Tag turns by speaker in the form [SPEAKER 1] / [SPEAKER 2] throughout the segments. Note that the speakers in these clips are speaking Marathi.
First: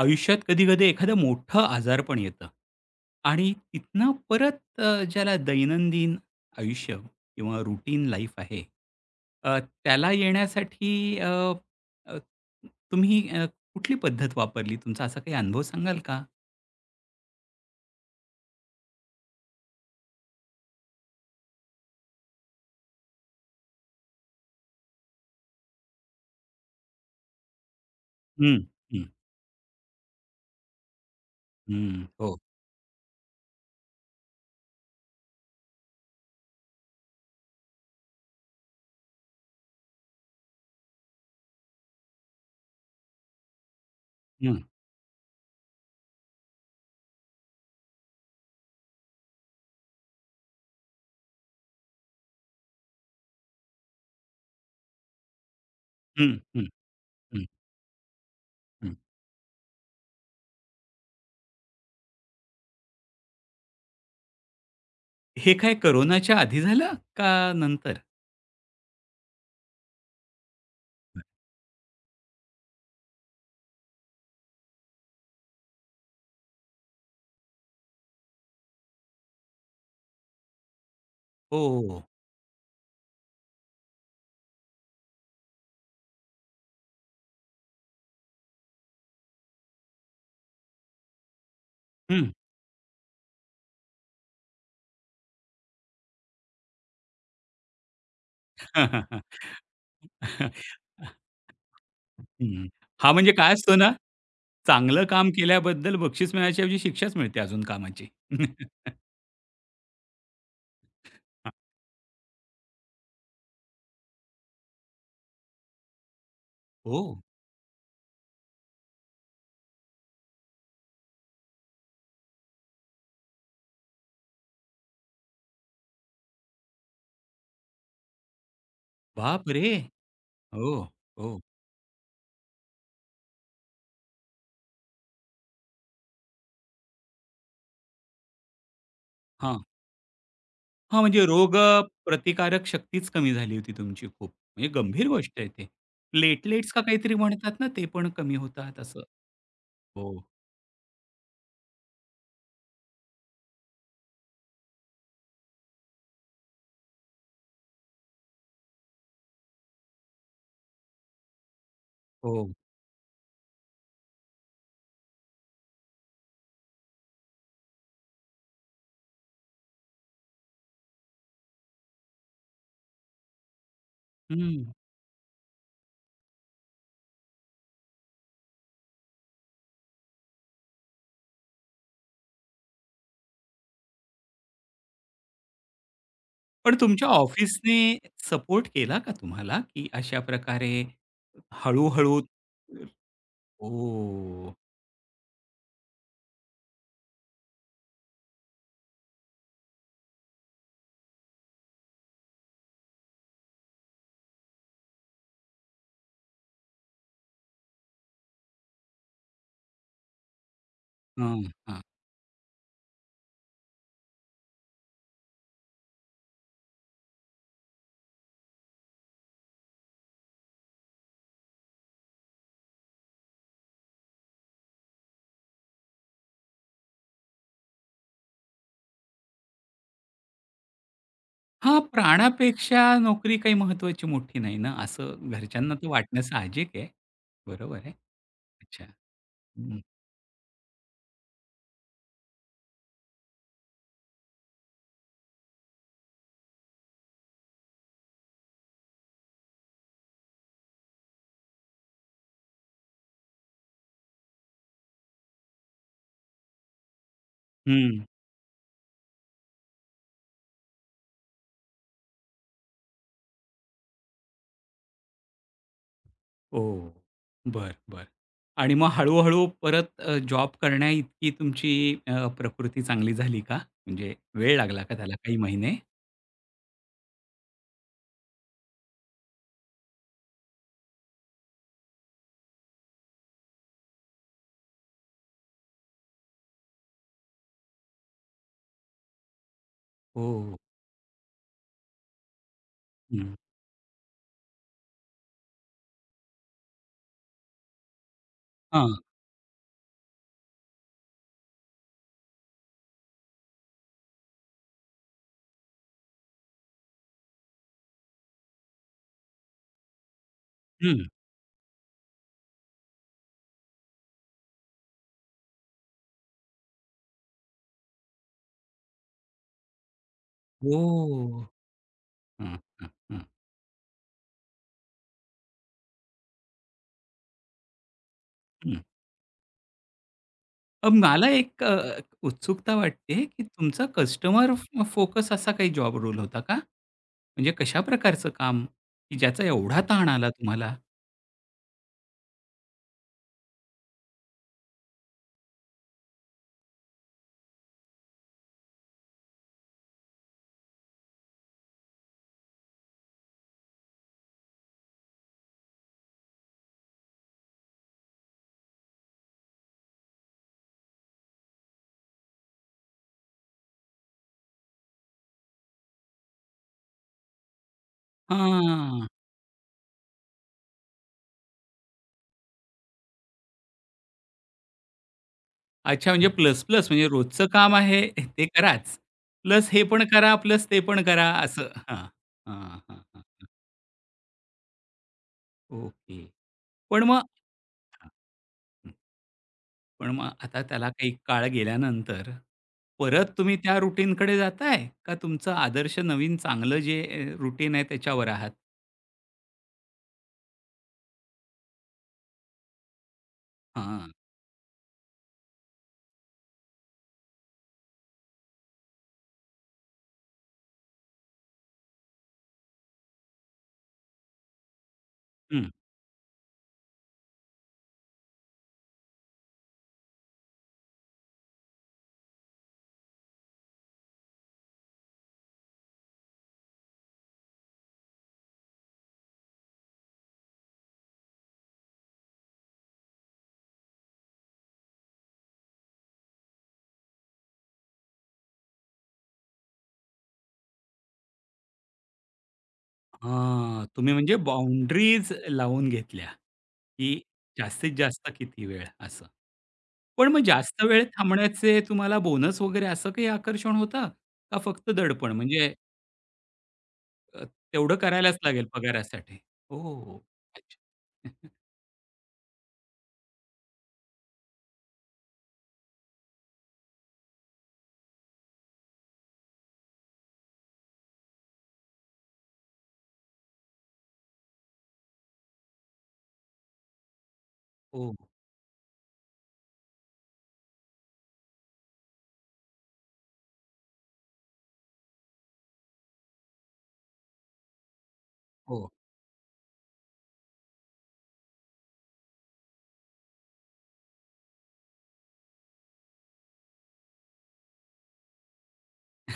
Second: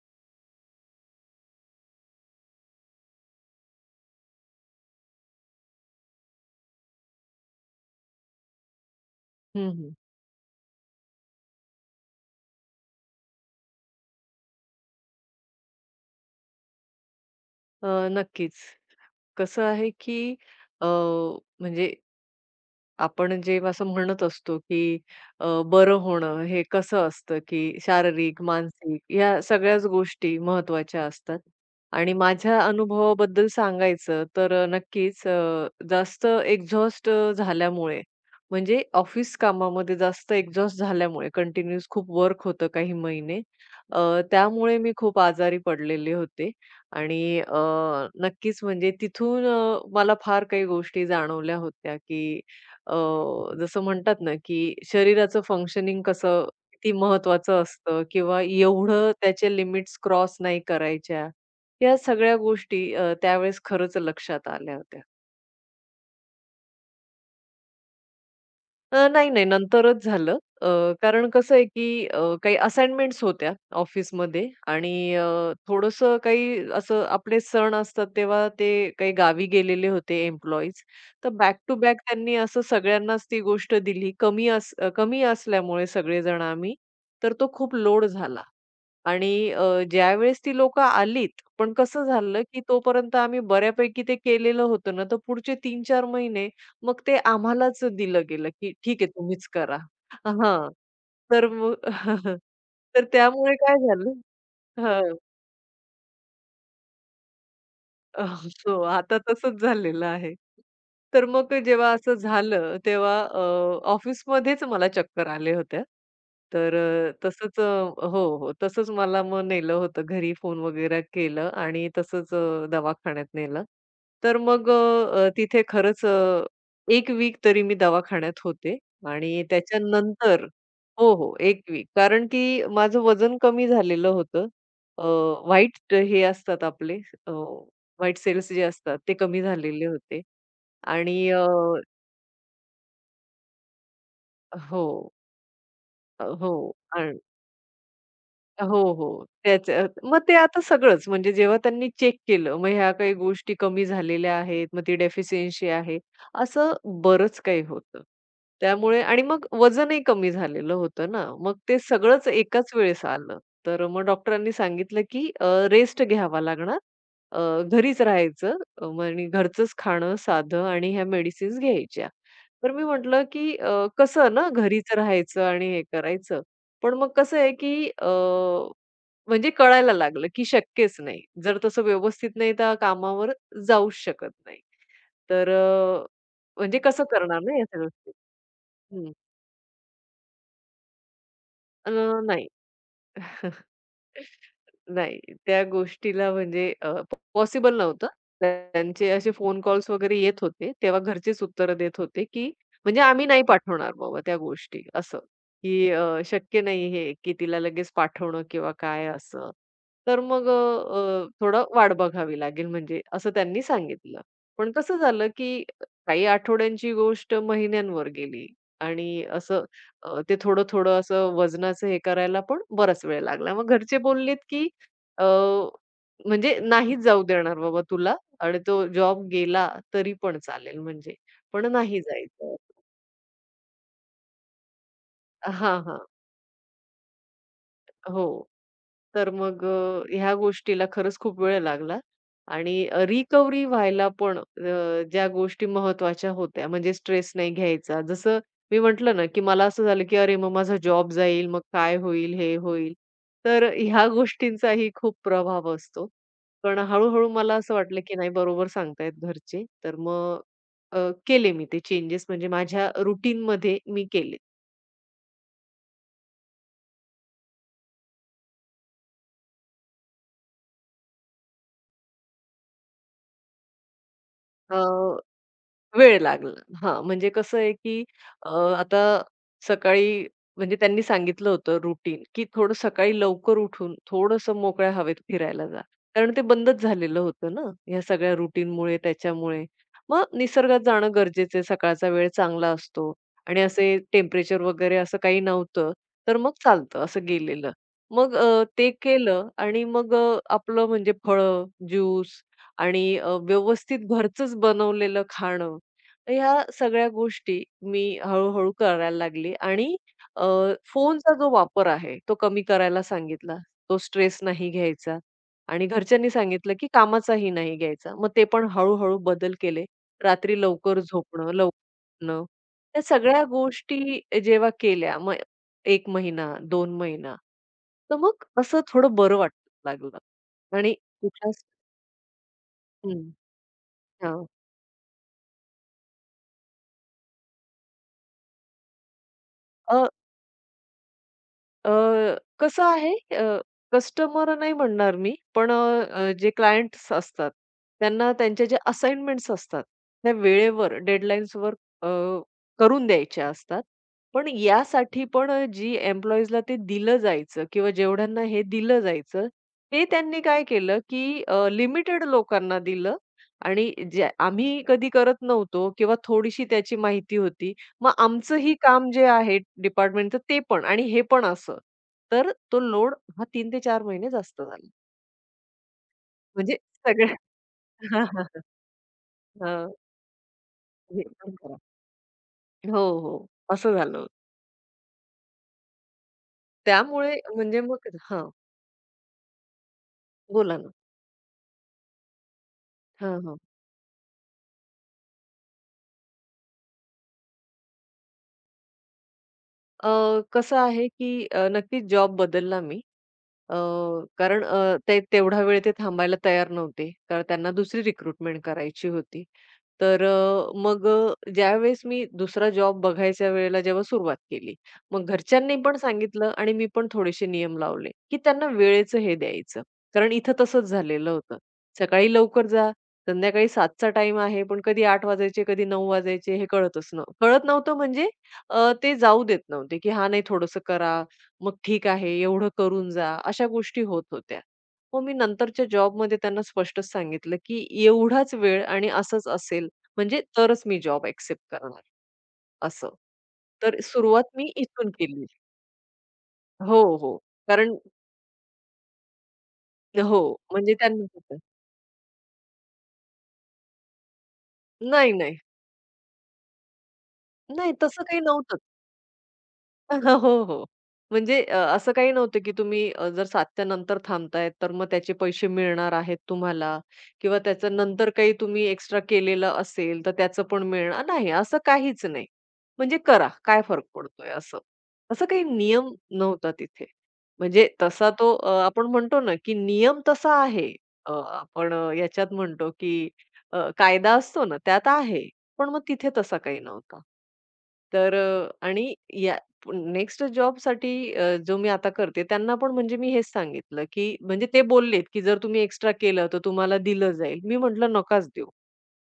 [SPEAKER 1] आयुष्यात कधी-कधी एखादं मोठं आजारपण येतं आणि तिथनं परत ज्याला दैनंदिन आयुष्य किंवा रुटीन लाईफ आहे, अ,
[SPEAKER 2] हं, हं.
[SPEAKER 1] त्याला येण्यासाठी अ, अ, तुम्ही कुठली पद्धत वापरली? तुमचा असा काही अनुभव सांगाल का?
[SPEAKER 2] नक्कीच. कसं आहे, की अ, म्हणजे आपण जे असं म्हणत असतो, की बरं होणं हे कसं असतं, की शारीरिक,
[SPEAKER 1] हं,
[SPEAKER 2] मानसिक
[SPEAKER 1] हं,
[SPEAKER 2] या सगळ्याच गोष्टी महत्त्वाच्या असतात.
[SPEAKER 1] हं.
[SPEAKER 2] आणि
[SPEAKER 1] हो.
[SPEAKER 2] माझ्या अनुभवाबद्दल सांगायचं तर नक्कीच जास्त एक्झॉस्ट झाल्यामुळे म्हणजे ऑफिस कामामध्ये जास्त एक्झॉस्ट झाल्यामुळे कंटिन्यूअस खूप वर्क होतं काही महिने.
[SPEAKER 1] हं,
[SPEAKER 2] त्यामुळे मी खूप आजारी पडलेले होते आणि नक्कीच म्हणजे तिथून मला फार काही गोष्टी जाणवल्या होत्या, की अ, जसं म्हणतात ना, की शरीराचं फंक्शनिंग
[SPEAKER 1] हं,
[SPEAKER 2] कसं
[SPEAKER 1] हं,
[SPEAKER 2] किती
[SPEAKER 1] हं,
[SPEAKER 2] महत्त्वाचं असतं किंवा
[SPEAKER 1] हं.
[SPEAKER 2] एवढं त्याच्या लिमिट्स क्रॉस नाही करायच्या. या सगळ्या गोष्टी त्यावेळेस खरंच लक्षात आल्या होत्या.
[SPEAKER 1] हे काय कोरोनाच्या आधी झालं का नंतर?
[SPEAKER 2] नाही, नाही. नंतरच झालं. कारण कसं आहे, की काही असाइनमेंट्स होत्या ऑफिसमध्ये आणि थोडंसं काही असं आपले सण असतात, तेव्हा ते काही गावी गेलेले होते एम्प्लॉईज. तर बॅक
[SPEAKER 1] हो,
[SPEAKER 2] टू
[SPEAKER 1] हो,
[SPEAKER 2] बॅक
[SPEAKER 1] हो.
[SPEAKER 2] त्यांनी असं सगळ्यांनाच ती गोष्ट दिली. कमी असल्यामुळे सगळेजण आम्ही, तर तो खूप लोड झाला. आणि ज्यावेळेस ती लोकं आलीत, पण कसं झालं, की तोपर्यंत आम्ही बऱ्यापैकी ते केलेलं होतं ना, तर पुढचे 3-4 महिने मग ते आम्हालाच दिलं गेलं, की
[SPEAKER 1] हां,
[SPEAKER 2] "ठीक
[SPEAKER 1] हां,
[SPEAKER 2] आहे,
[SPEAKER 1] हां.
[SPEAKER 2] तुम्हीच करा." हां, तर मग
[SPEAKER 1] हं.
[SPEAKER 2] तर
[SPEAKER 1] हां, म्हणजे काय
[SPEAKER 2] त्यामुळे काय
[SPEAKER 1] असतं ना,
[SPEAKER 2] झालं
[SPEAKER 1] चांगलं
[SPEAKER 2] हां.
[SPEAKER 1] काम केल्याबद्दल बक्षीस मिळण्याच्याऐवजी शिक्षाच मिळते अजून कामाची.
[SPEAKER 2] अ, हो, आता तसंच झालेलं आहे. तर मग जेव्हा असं झालं, तेव्हा ऑफिसमध्येच मला चक्कर आल्या होत्या. तर
[SPEAKER 1] ओह!
[SPEAKER 2] हो, हो, तसंच मला मग नेलं होतं घरी फोन वगैरे केलं आणि तसंच दवाखान्यात नेलं. तर मग तिथे खरंच 1 वीक तरी मी दवाखान्यात होते आणि
[SPEAKER 1] बापरे!
[SPEAKER 2] त्याच्यानंतर
[SPEAKER 1] हो,
[SPEAKER 2] हो, हो,
[SPEAKER 1] हो.
[SPEAKER 2] 1 वीक. कारण की माझं वजन कमी झालेलं होतं. अ, व्हाईट हे असतात आपले व्हाईट सेल्स जे असतात ते कमी
[SPEAKER 1] हां.
[SPEAKER 2] झालेले होते
[SPEAKER 1] हां,
[SPEAKER 2] आणि
[SPEAKER 1] म्हणजे रोग प्रतिकारक शक्तीच कमी झाली होती तुमची खूप. म्हणजे गंभीर
[SPEAKER 2] हो,
[SPEAKER 1] गोष्ट आहे ते.
[SPEAKER 2] हो.
[SPEAKER 1] प्लेटलेट्स का
[SPEAKER 2] अ,
[SPEAKER 1] काहीतरी म्हणतात ना, ते पण कमी होतात
[SPEAKER 2] हो,
[SPEAKER 1] असं.
[SPEAKER 2] हो. त्याच्यात
[SPEAKER 1] हो,
[SPEAKER 2] मग ते आता सगळंच म्हणजे जेव्हा त्यांनी चेक केलं, मग ह्या काही गोष्टी कमी झालेल्या आहेत, मग ती डेफिशियन्सी आहे, असं बरंच काही होतं. त्यामुळे आणि मग वजनही कमी झालेलं होतं ना, मग ते सगळंच
[SPEAKER 1] हो.
[SPEAKER 2] एकाच वेळेस आलं. तर मग डॉक्टरांनी सांगितलं, की रेस्ट घ्यावा लागणार. अ, घरीच राहायचं मग आणि घरचंच खाणं साधं आणि ह्या मेडिसिन्स घ्यायच्या. तर मी म्हटलं, की कसं ना
[SPEAKER 1] हं.
[SPEAKER 2] घरीच राहायचं आणि हे करायचं. पण मग कसं आहे, की म्हणजे कळायला लागलं, की शक्यच नाही. जर तसं व्यवस्थित नाही तर कामावर जाऊच शकत नाही. तर
[SPEAKER 1] पण
[SPEAKER 2] म्हणजे कसं
[SPEAKER 1] तुमच्या
[SPEAKER 2] करणार ना, या
[SPEAKER 1] ऑफिसने
[SPEAKER 2] सगळ्या गोष्टी?
[SPEAKER 1] सपोर्ट केला का
[SPEAKER 2] हं.
[SPEAKER 1] तुम्हाला, की अशा प्रकारे
[SPEAKER 2] अ,
[SPEAKER 1] हळू-हळू?
[SPEAKER 2] नाही.
[SPEAKER 1] ओह!
[SPEAKER 2] नाही, त्या गोष्टीला म्हणजे पॉसिबल नव्हतं. त्यांचे असे फोन कॉल्स वगैरे येत होते. तेव्हा घरचेच उत्तरं देत होते, की म्हणजे आम्ही नाही पाठवणार बाबा त्या गोष्टी असं, की शक्य नाही हे, की तिला लगेच पाठवणं किंवा काय असं. तर मग
[SPEAKER 1] हं,
[SPEAKER 2] थोडं
[SPEAKER 1] हां.
[SPEAKER 2] वाट बघावी लागेल म्हणजे असं त्यांनी सांगितलं. पण कसं झालं, की काही आठवड्यांची गोष्ट महिन्यांवर गेली आणि असं ते थोडं-थोडं असं वजनाचं हे करायला पण बराच वेळ लागला. मग घरचे बोललेत, की अ, म्हणजे नाहीच जाऊ देणार बाबा तुला आणि तो जॉब गेला तरी पण चालेल म्हणजे, पण
[SPEAKER 1] हां,
[SPEAKER 2] नाही जायचं.
[SPEAKER 1] प्राणापेक्षा नोकरी काही महत्त्वाची मोठी नाही ना, असं घरच्यांना
[SPEAKER 2] हां,
[SPEAKER 1] तर
[SPEAKER 2] हां.
[SPEAKER 1] वाटणं साहजिक आहे. बरोबर आहे.
[SPEAKER 2] हो.
[SPEAKER 1] अच्छा.
[SPEAKER 2] तर मग
[SPEAKER 1] हं,
[SPEAKER 2] ह्या गोष्टीला खरंच खूप वेळ लागला आणि रिकव्हरी व्हायला पण ज्या गोष्टी महत्त्वाच्या होत्या म्हणजे स्ट्रेस नाही घ्यायचा. जसं मी म्हटलं ना, की मला असं झालं, की अरे मग माझा जॉब जाईल, मग काय होईल, हे होईल. तर ह्या गोष्टींचाही खूप प्रभाव असतो. पण हळू मला असं
[SPEAKER 1] हं.
[SPEAKER 2] वाटलं, की नाही बरोबर सांगतायत घरचे. तर मग अ, केले मी ते चेंजेस म्हणजे माझ्या रुटीनमध्ये मी केले.
[SPEAKER 1] ओह! बरं, बरं. आणि मग हळू-हळू परत जॉब करण्या इतकी तुमची प्रकृती चांगली झाली का? म्हणजे वेळ
[SPEAKER 2] अ
[SPEAKER 1] लागला का त्याला काही महिने?
[SPEAKER 2] वेळ लागला. हां, म्हणजे कसं आहे, की अ, आता सकाळी म्हणजे त्यांनी सांगितलं होतं रुटीन, की थोडं सकाळी लवकर उठून थोडंसं मोकळ्या हवेत फिरायला जा. कारण ते बंदच झालेलं होतं ना, ह्या सगळ्या रुटीनमुळे त्याच्यामुळे. मग
[SPEAKER 1] ओ,
[SPEAKER 2] निसर्गात जाणं गरजेचं आहे. सकाळचा वेळ चांगला असतो
[SPEAKER 1] हं.
[SPEAKER 2] आणि असे टेम्परेचर वगैरे असं काही नव्हतं. तर मग चालतं असं गेलेलं. मग
[SPEAKER 1] हां.
[SPEAKER 2] ते केलं आणि मग आपलं म्हणजे फळं, ज्यूस आणि व्यवस्थित घरचंच बनवलेलं खाणं ह्या सगळ्या गोष्टी मी हळू करायला लागली आणि अ,
[SPEAKER 1] हं.
[SPEAKER 2] फोनचा जो वापर आहे, तो कमी करायला सांगितला. तो स्ट्रेस नाही घ्यायचा आणि घरच्यांनी सांगितलं, की कामाचाही नाही घ्यायचा. मग ते पण हळू बदल केले. रात्री लवकर
[SPEAKER 1] ओह!
[SPEAKER 2] झोपणं, लवकर उठणं.
[SPEAKER 1] हं, हं,
[SPEAKER 2] त्या
[SPEAKER 1] हं,
[SPEAKER 2] सगळ्या गोष्टी जेव्हा केल्या, मग 1 महिना, 2 महिना, तर मग
[SPEAKER 1] हं.
[SPEAKER 2] असं थोडं बरं वाटायला लागलं आणि
[SPEAKER 1] मला एक
[SPEAKER 2] कुठलाच
[SPEAKER 1] उत्सुकता वाटते,
[SPEAKER 2] हं,
[SPEAKER 1] की तुमचा
[SPEAKER 2] हां.
[SPEAKER 1] कस्टमर फोकस असा काही जॉब रोल होता का? म्हणजे कशा प्रकारचं काम, की ज्याचा एवढा ताण आला तुम्हाला?
[SPEAKER 2] अ, कसं आहे कस्टमर नाही म्हणणार मी, पण जे क्लायंट्स असतात, त्यांना त्यांचे जे असाइनमेंट्स असतात, त्या वेळेवर डेडलाईन्सवर अ, करून द्यायच्या असतात. पण यासाठी पण जी एम्प्लॉईजला ते दिलं जायचं किंवा जेवढ्यांना हे दिलं जायचं, ते त्यांनी काय केलं, की लिमिटेड लोकांना दिलं आणि जे आम्ही कधी करत नव्हतो किंवा थोडीशी त्याची माहिती होती. मग आमचं ही
[SPEAKER 1] हां.
[SPEAKER 2] काम जे आहे डिपार्टमेंटचं ते पण आणि हे पण असं. तर तो लोड हा 3 ते चार महिने जास्त झाला.
[SPEAKER 1] अच्छा, म्हणजे प्लस,
[SPEAKER 2] म्हणजे
[SPEAKER 1] प्लस म्हणजे
[SPEAKER 2] सगळ्या
[SPEAKER 1] रोजचं काम आहे
[SPEAKER 2] हां, हां,
[SPEAKER 1] ते
[SPEAKER 2] हां.
[SPEAKER 1] कराच. प्लस हे
[SPEAKER 2] हां.
[SPEAKER 1] पण करा, प्लस ते पण
[SPEAKER 2] हे
[SPEAKER 1] करा
[SPEAKER 2] पण
[SPEAKER 1] असं.
[SPEAKER 2] करा.
[SPEAKER 1] हां. हां, हां,
[SPEAKER 2] हो,
[SPEAKER 1] हां.
[SPEAKER 2] हो. असं झालं.
[SPEAKER 1] ओके. पण मग
[SPEAKER 2] त्यामुळे म्हणजे मग हां,
[SPEAKER 1] पण मग आता
[SPEAKER 2] बोला
[SPEAKER 1] त्याला
[SPEAKER 2] ना.
[SPEAKER 1] काही काळ गेल्यानंतर परत
[SPEAKER 2] हां,
[SPEAKER 1] तुम्ही
[SPEAKER 2] हां.
[SPEAKER 1] त्या रुटीनकडे जाताय? का तुमचं आदर्श नवीन चांगलं जे रुटीन आहे त्याच्यावर आहात?
[SPEAKER 2] अ, कसं आहे की नक्कीच जॉब बदलला मी अ,
[SPEAKER 1] हां.
[SPEAKER 2] कारण ते तेवढा वेळ ते थांबायला तयार नव्हते. कारण त्यांना दुसरी रिक्रुटमेंट करायची होती. तर मग ज्यावेळेस मी दुसरा जॉब बघायच्या वेळेला जेव्हा सुरुवात केली, मग
[SPEAKER 1] हं.
[SPEAKER 2] घरच्यांनी पण सांगितलं आणि मी पण थोडेसे नियम लावले, की त्यांना वेळेचं हे द्यायचं. कारण इथं तसंच झालेलं होतं. सकाळी लवकर जा, संध्याकाळी 7चा टाईम आहे, पण कधी 8 वाजायचे, कधी 9 वाजायचे हे कळत नव्हतं म्हणजे ते जाऊ देत नव्हते, की "हां, नाही थोडंसं करा, मग ठीक आहे, एवढं करून जा, अशा गोष्टी होत होत्या. मग मी नंतरच्या जॉबमध्ये त्यांना स्पष्टच सांगितलं, की एवढाच वेळ आणि असंच असेल, म्हणजे तरच मी जॉब एक्सेप्ट करणार, असं.
[SPEAKER 1] हां.
[SPEAKER 2] तर
[SPEAKER 1] तुम्ही म्हणजे
[SPEAKER 2] सुरुवात मी इथून
[SPEAKER 1] बाउंडरीज
[SPEAKER 2] केली.
[SPEAKER 1] लावून घेतल्या,
[SPEAKER 2] हो,
[SPEAKER 1] की
[SPEAKER 2] हो.
[SPEAKER 1] जास्तीत
[SPEAKER 2] कारण
[SPEAKER 1] जास्त किती वेळ असं. पण मग
[SPEAKER 2] हो,
[SPEAKER 1] जास्त
[SPEAKER 2] म्हणजे
[SPEAKER 1] वेळ
[SPEAKER 2] त्यांना कसं-
[SPEAKER 1] थांबण्याचे तुम्हाला बोनस वगैरे असं काही आकर्षण होतं? का फक्त दडपण
[SPEAKER 2] नाही, नाही.
[SPEAKER 1] म्हणजे अ,
[SPEAKER 2] नाही,
[SPEAKER 1] तेवढं
[SPEAKER 2] तसं
[SPEAKER 1] करायलाच
[SPEAKER 2] काही
[SPEAKER 1] लागेल
[SPEAKER 2] नव्हतं.
[SPEAKER 1] पगारासाठी? ओह!
[SPEAKER 2] हो,
[SPEAKER 1] अच्छा.
[SPEAKER 2] हो. म्हणजे असं काही नव्हतं, की तुम्ही जर 7:00च्या नंतर थांबताय, तर मग त्याचे पैसे मिळणार आहेत तुम्हाला किंवा त्याचं नंतर काही तुम्ही एक्स्ट्रा केलेलं असेल, तर त्याचं पण मिळणार नाही, असं काहीच नाही. म्हणजे करा, काय फरक पडतोय असं. असं काही नियम नव्हता तिथे. म्हणजे
[SPEAKER 1] हो,
[SPEAKER 2] तसा तो आपण म्हणतो ना, की नियम तसा आहे. आपण याच्यात म्हणतो, की कायदा असतो ना, त्यात आहे. पण मग तिथे तसा काही नव्हता. तर
[SPEAKER 1] हो.
[SPEAKER 2] आणि या नेक्स्ट जॉबसाठी जो मी आता करते त्यांना पण म्हणजे मी हेच सांगितलं, की म्हणजे ते बोललेत, की "जर तुम्ही एक्स्ट्रा केलं तर तुम्हाला दिलं जाईल." मी म्हटलं, "नकाच देऊ."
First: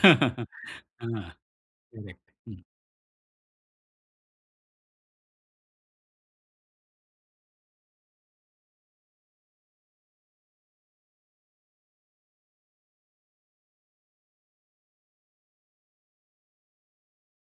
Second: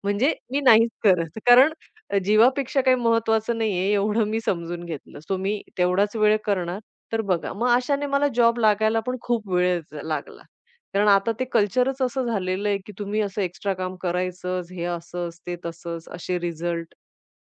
[SPEAKER 2] म्हणजे मी नाहीच
[SPEAKER 1] हां.
[SPEAKER 2] करत. कारण
[SPEAKER 1] करेक्ट. हं,
[SPEAKER 2] जीवापेक्षा काही महत्त्वाचं नाहीये एवढं मी समजून घेतलं. सो मी तेवढाच वेळ करणार. तर बघा, मग अशाने मला जॉब लागायला पण खूप वेळ लागला. कारण आता ते कल्चरच असं झालेलं आहे, की तुम्ही असं एक्स्ट्रा काम करायचंच, हे असंच, ते तसंच, असे रिझल्ट.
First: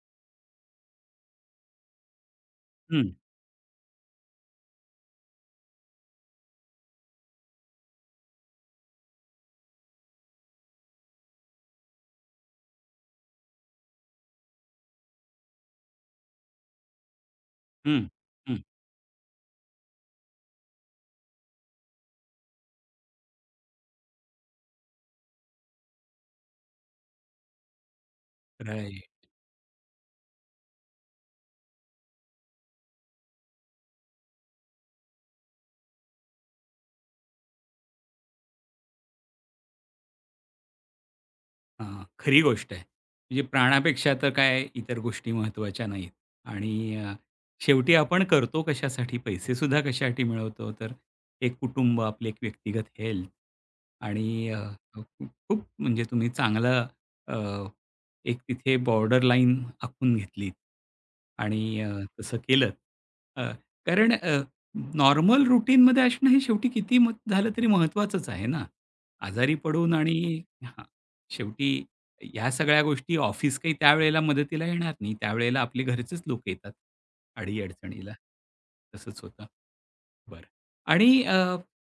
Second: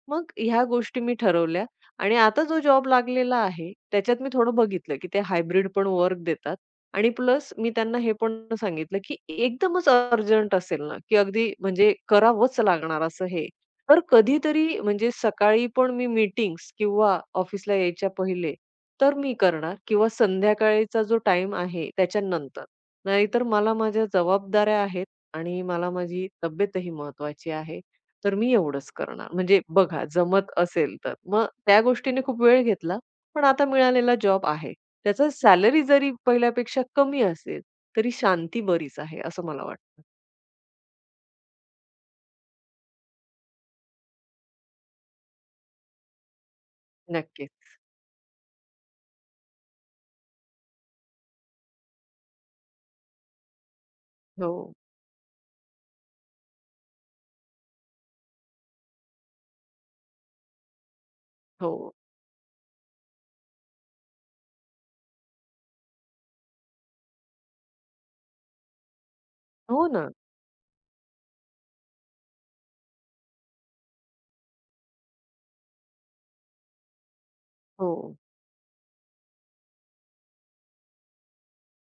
[SPEAKER 2] मग ह्या गोष्टी मी ठरवल्या आणि आता जो जॉब
[SPEAKER 1] हं,
[SPEAKER 2] लागलेला आहे, त्याच्यात मी थोडं बघितलं, की ते हायब्रिड पण वर्क देतात आणि प्लस मी त्यांना हे पण सांगितलं, की एकदमच अर्जंट असेल ना, की अगदी म्हणजे करावंच लागणार असं हे, तर कधीतरी म्हणजे सकाळी पण मी मीटिंग्स किंवा ऑफिसला
[SPEAKER 1] हं,
[SPEAKER 2] यायच्या पहिले
[SPEAKER 1] हं.
[SPEAKER 2] तर मी करणार किंवा संध्याकाळीचा जो टाईम आहे त्याच्यानंतर. नाहीतर मला माझ्या जबाबदाऱ्या आहेत आणि मला माझी तब्येतही महत्त्वाची आहे. तर मी एवढंच
[SPEAKER 1] राइट.
[SPEAKER 2] करणार. म्हणजे बघा जमत असेल तर. मग त्या गोष्टीने खूप वेळ घेतला. पण आता मिळालेला जॉब आहे. त्याचं सॅलरी जरी पहिल्यापेक्षा कमी असेल, तरी शांती बरीच आहे असं मला वाटतं.
[SPEAKER 1] हां, खरी गोष्ट आहे. म्हणजे प्राणापेक्षा तर काय इतर गोष्टी महत्त्वाच्या नाहीत आणि
[SPEAKER 2] नक्कीच.
[SPEAKER 1] शेवटी आपण करतो कशासाठी, पैसेसुद्धा कशासाठी मिळवतो, तर एक कुटुंब, आपले एक व्यक्तिगत हेल्थ आणि
[SPEAKER 2] हो,
[SPEAKER 1] खूप खूप म्हणजे तुम्ही चांगलं अ, एक तिथे बॉर्डरलाईन आखून घेतलीत
[SPEAKER 2] हो.
[SPEAKER 1] आणि तसं केलंत. अ, कारण नॉर्मल रूटीनमध्ये असणं हे शेवटी किती मग झालं तरी महत्त्वाचंच आहे ना. आजारी
[SPEAKER 2] हो
[SPEAKER 1] पडून
[SPEAKER 2] ना.
[SPEAKER 1] आणि हां. शेवटी ह्या सगळ्या गोष्टी ऑफिस काही त्यावेळेला मदतीला येणार नाही. त्यावेळेला आपली घरचेच लोक येतात. अडी
[SPEAKER 2] हो.
[SPEAKER 1] तसंच होतं. बरं, आणि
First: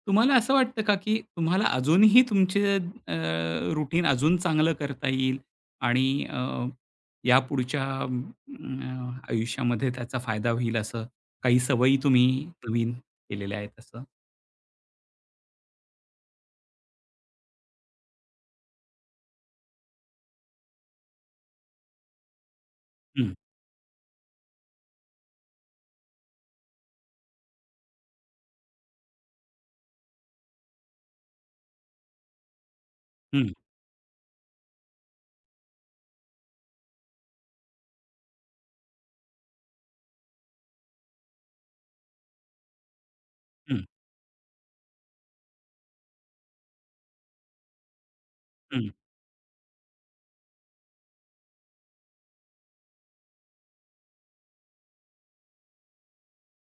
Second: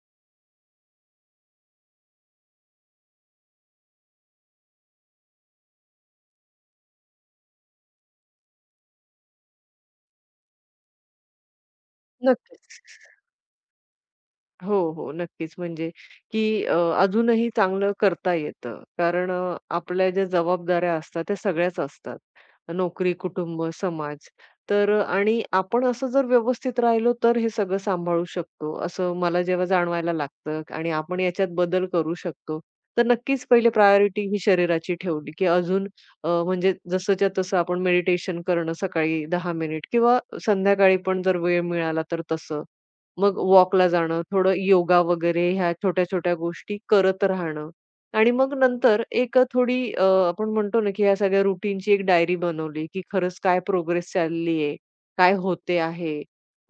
[SPEAKER 1] तुम्हाला असं वाटतं का, की तुम्हाला अजूनही तुमचे अजून चांगलं करता येईल आणि यापुढच्या आयुष्यामध्ये त्याचा फायदा होईल असं, काही सवयी तुम्ही
[SPEAKER 2] नक्कीच.
[SPEAKER 1] नवीन केलेल्या आहेत असं?
[SPEAKER 2] हो, हो. नक्कीच. म्हणजे की अजूनही चांगलं करता येतं. कारण आपल्या ज्या जबाबदाऱ्या असतात त्या सगळ्याच असतात. नोकरी,
[SPEAKER 1] हं,
[SPEAKER 2] कुटुंब, समाज. तर आणि आपण असं जर व्यवस्थित राहिलो तर हे सगळं सांभाळू शकतो, असं मला जेव्हा जाणवायला लागतं आणि आपण याच्यात बदल करू शकतो. तर नक्कीच
[SPEAKER 1] हं,
[SPEAKER 2] पहिले प्रायोरिटी ही शरीराची ठेवली, की अजून म्हणजे जसंच्या तसं आपण मेडिटेशन करणं सकाळी 10 मिनिट किंवा संध्याकाळी पण जर वेळ मिळाला तर तसं. मग
[SPEAKER 1] हं,
[SPEAKER 2] वॉकला जाणं, थोडं योगा वगैरे ह्या छोट्या-छोट्या गोष्टी करत राहणं आणि मग
[SPEAKER 1] हं,
[SPEAKER 2] नंतर एक थोडी आपण म्हणतो ना, की या सगळ्या रुटीनची एक डायरी बनवली, की खरंच काय प्रोग्रेस चालली आहे, काय होते आहे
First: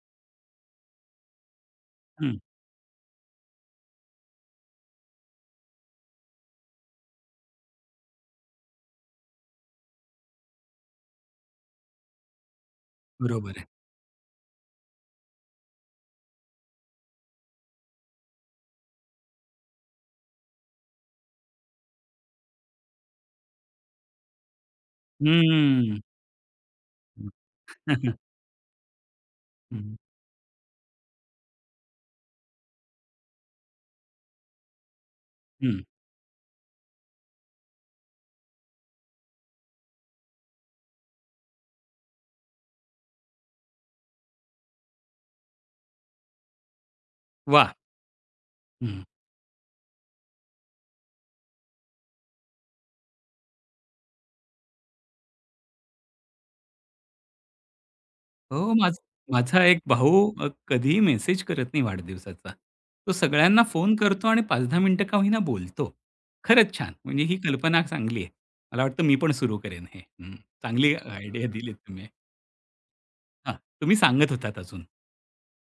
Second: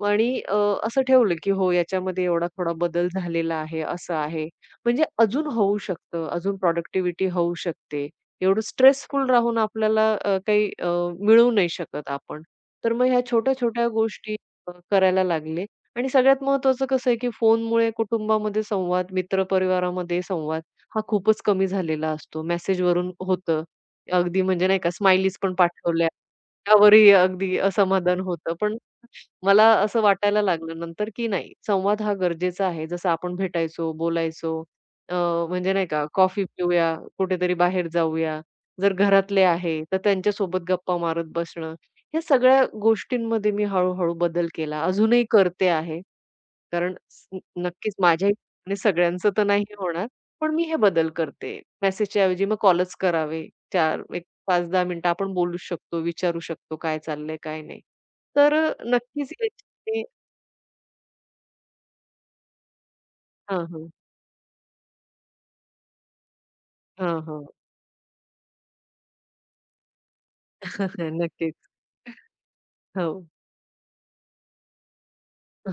[SPEAKER 2] आणि असं ठेवलं, की हो याच्यामध्ये
[SPEAKER 1] हं.
[SPEAKER 2] एवढा थोडा बदल झालेला आहे, असं आहे. म्हणजे अजून होऊ शकतं, अजून प्रॉडक्टिव्हिटी होऊ शकते. एवढं स्ट्रेसफुल राहून आपल्याला काही मिळू नाही शकत आपण. तर मग ह्या
[SPEAKER 1] बरोबर आहे.
[SPEAKER 2] छोट्या-छोट्या गोष्टी करायला लागले आणि सगळ्यात महत्त्वाचं कसं आहे, की फोनमुळे कुटुंबामध्ये संवाद, मित्रपरिवारामध्ये संवाद हा खूपच कमी झालेला असतो. मेसेजवरून होतं. अगदी म्हणजे नाही का स्माइलीज पण
[SPEAKER 1] हं.
[SPEAKER 2] पाठवल्या, त्यावरही अगदी असमाधान होतं. पण मला
[SPEAKER 1] हं.
[SPEAKER 2] असं वाटायला लागलं नंतर, की नाही संवाद हा गरजेचा आहे. जसं आपण भेटायचो, बोलायचो अ, म्हणजे
[SPEAKER 1] हं.
[SPEAKER 2] नाही का कॉफी पिऊया, कुठेतरी बाहेर जाऊया. जर घरातले आहे, तर त्यांच्यासोबत गप्पा मारत बसणं. ह्या सगळ्या गोष्टींमध्ये मी हळू-हळू बदल केला. अजूनही करते आहे. कारण स
[SPEAKER 1] वाह!
[SPEAKER 2] नक्कीच माझ्या आणि
[SPEAKER 1] हं.
[SPEAKER 2] सगळ्यांचं तर नाही होणार, पण मी हे बदल करते. मेसेजच्या ऐवजी मग कॉलच करावे. चार, एक 5-10 मिनिटं आपण बोलू शकतो, विचारू शकतो काय चाललंय, काय नाही. तर
[SPEAKER 1] हो, माझ
[SPEAKER 2] नक्कीच
[SPEAKER 1] माझा एक
[SPEAKER 2] याच्याने
[SPEAKER 1] भाऊ कधीही मेसेज करत नाही वाढदिवसाचा. तो सगळ्यांना
[SPEAKER 2] हां, हां.
[SPEAKER 1] फोन करतो आणि 5-10 मिनिटं का होईना बोलतो. खरंच छान.
[SPEAKER 2] हां,
[SPEAKER 1] म्हणजे ही
[SPEAKER 2] हां.
[SPEAKER 1] कल्पना चांगली आहे. मला वाटतं मी पण सुरू करेन हे. हं. चांगली आयडिया
[SPEAKER 2] नक्कीच.
[SPEAKER 1] दिलीत तुम्ही.
[SPEAKER 2] हो.
[SPEAKER 1] हां, तुम्ही सांगत होतात अजून.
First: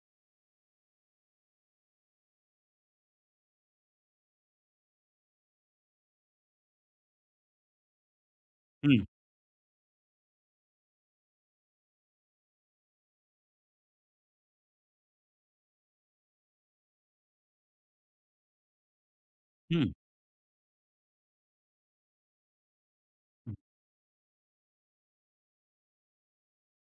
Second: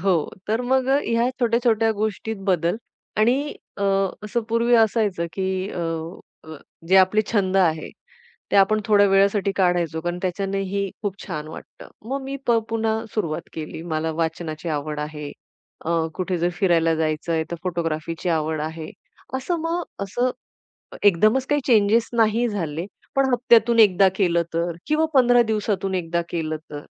[SPEAKER 2] हो. तर मग ह्या छोट्या-छोट्या गोष्टीत बदल आणि असं पूर्वी असायचं की अ, अ, जे आपले छंद आहे, ते आपण
[SPEAKER 1] हं,
[SPEAKER 2] थोड्या वेळासाठी काढायचो कारण त्याच्यानेही खूप छान वाटतं. मग मी पुन्हा सुरुवात केली. मला वाचनाची आवड आहे. अ, कुठे जर फिरायला जायचंय तर फोटोग्राफीची आवड आहे. असं मग
[SPEAKER 1] हं,
[SPEAKER 2] असं एकदमच काही चेंजेस नाही झाले, पण
[SPEAKER 1] हं.
[SPEAKER 2] हप्त्यातून एकदा केलं तर किंवा 15 दिवसातून एकदा केलं तर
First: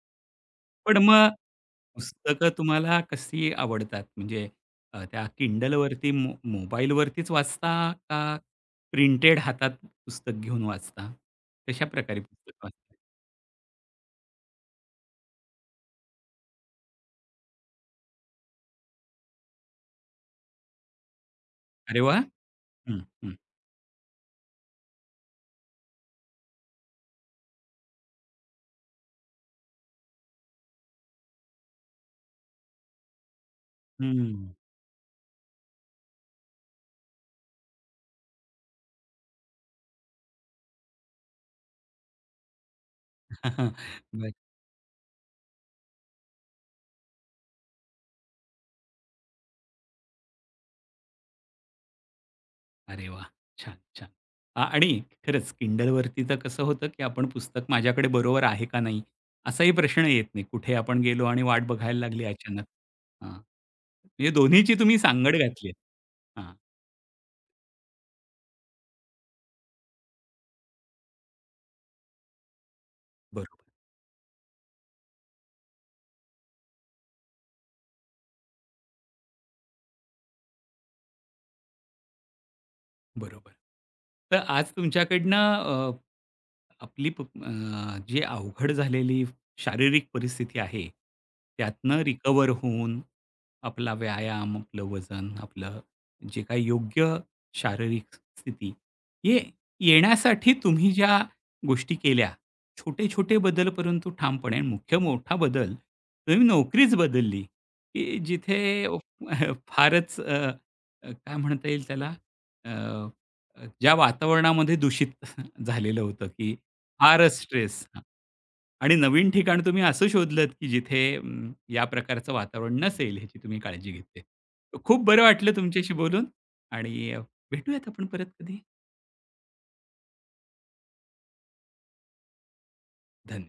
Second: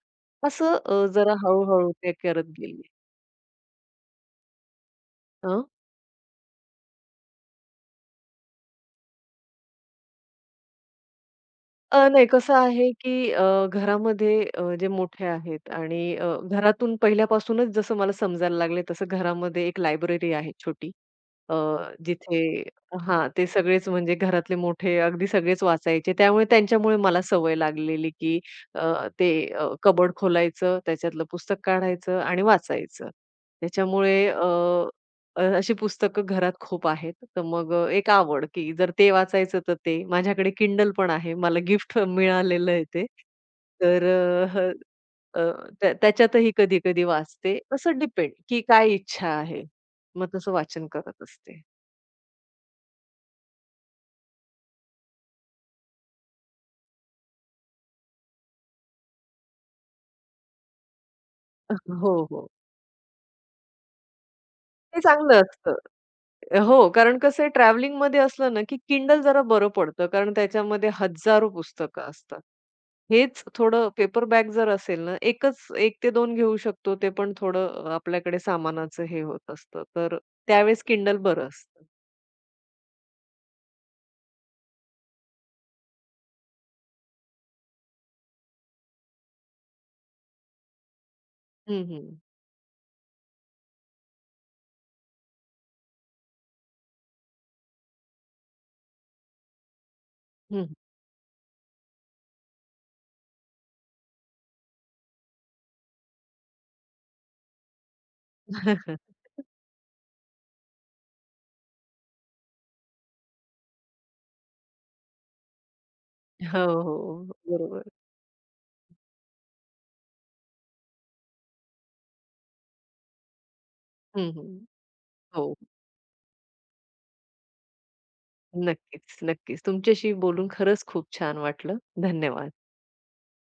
[SPEAKER 2] असं
[SPEAKER 1] पण मग
[SPEAKER 2] जरा हळू ते करत
[SPEAKER 1] पुस्तकं
[SPEAKER 2] गेले.
[SPEAKER 1] तुम्हाला कशी आवडतात? म्हणजे त्या Kindleवरती, मोबाईलवरतीच वाचता, का प्रिंटेड हातात पुस्तक घेऊन वाचता? कशा प्रकारे
[SPEAKER 2] नाही कसं
[SPEAKER 1] पुस्तक
[SPEAKER 2] आहे,
[SPEAKER 1] वाचता?
[SPEAKER 2] की घरामध्ये जे मोठे आहेत आणि घरातून पहिल्यापासूनच जसं मला समजायला लागले, तसं घरामध्ये एक लायब्ररी आहे छोटी. अ,
[SPEAKER 1] अरे वाह!
[SPEAKER 2] जिथे
[SPEAKER 1] हं,
[SPEAKER 2] हां,
[SPEAKER 1] हं,
[SPEAKER 2] ते सगळेच म्हणजे घरातले मोठे अगदी सगळेच वाचायचे. त्यामुळे त्यांच्यामुळे मला सवय लागलेली, की अ, ते कबोर्ड खोलायचं, त्याच्यातलं पुस्तक काढायचं आणि वाचायचं. त्याच्यामुळे
[SPEAKER 1] हं.
[SPEAKER 2] अशी पुस्तकं घरात खूप आहेत. तर मग एक आवड, की जर ते वाचायचं तर ते. माझ्याकडे किंडल पण आहे. मला गिफ्ट मिळालेलं आहे ते. तर
[SPEAKER 1] बरं.
[SPEAKER 2] अ, त्या त्याच्यातही कधी-कधी वाचते. असं डिपेंड, की काय इच्छा आहे. मग तसं वाचन करत असते.
[SPEAKER 1] अरे वाह! छान, छान. आणि खरंच Kindleवरती तर कसं होतं, की आपण पुस्तक माझ्याकडे बरोबर आहे का नाही? असाही प्रश्न येत नाही. कुठे आपण गेलो आणि वाट बघायला
[SPEAKER 2] हो,
[SPEAKER 1] लागली
[SPEAKER 2] हो.
[SPEAKER 1] अचानक. हां. म्हणजे दोन्हीची तुम्ही
[SPEAKER 2] ते
[SPEAKER 1] सांगड
[SPEAKER 2] चांगलं
[SPEAKER 1] घातली आहे.
[SPEAKER 2] असतं.
[SPEAKER 1] हां,
[SPEAKER 2] हो, कारण कसं आहे ट्रॅव्हलिंगमध्ये असलं ना, की Kindle जरा बरं पडतं, कारण त्याच्यामध्ये हजारो पुस्तकं असतात. हेच
[SPEAKER 1] बरोबर.
[SPEAKER 2] थोडं पेपर बॅग जर असेल ना, एकच 1 ते 2 घेऊ शकतो, ते पण थोडं आपल्याकडे सामानाचं हे होत असतं. तर त्यावेळेस Kindle बरं असतं.
[SPEAKER 1] बरोबर. तर आज तुमच्याकडनं आपली जी अवघड झालेली शारीरिक परिस्थिती आहे,
[SPEAKER 2] हं,
[SPEAKER 1] त्यातनं
[SPEAKER 2] हं.
[SPEAKER 1] रिकव्हर होऊन आपला व्यायाम, आपलं वजन, आपलं जे काही योग्य शारीरिक स्थिती, हे येण्यासाठी
[SPEAKER 2] हं.
[SPEAKER 1] तुम्ही ज्या गोष्टी केल्या, छोटे-छोटे बदल परंतु ठामपणे, आणि मुख्य मोठा बदल, तुम्ही नोकरीच बदलली, की जिथे फारच अ, अ, काय म्हणता येईल त्याला, अ, अ, ज्या वातावरणामध्ये दूषित झालेलं होतं, की
[SPEAKER 2] हो, हो.
[SPEAKER 1] फारच
[SPEAKER 2] बरोबर.
[SPEAKER 1] स्ट्रेस, आणि नवीन ठिकाण तुम्ही असं शोधलत, की जिथे या प्रकारचं वातावरण नसेल ह्याची तुम्ही काळजी घेतली.
[SPEAKER 2] हं, हं.
[SPEAKER 1] खूप बरं
[SPEAKER 2] हो.
[SPEAKER 1] वाटलं तुमच्याशी बोलून, आणि भेटूयात आपण परत कधी.
[SPEAKER 2] नक्कीच, नक्कीच. तुमच्याशी बोलून खरंच खूप छान वाटलं. धन्यवाद.
[SPEAKER 1] धन्यवाद.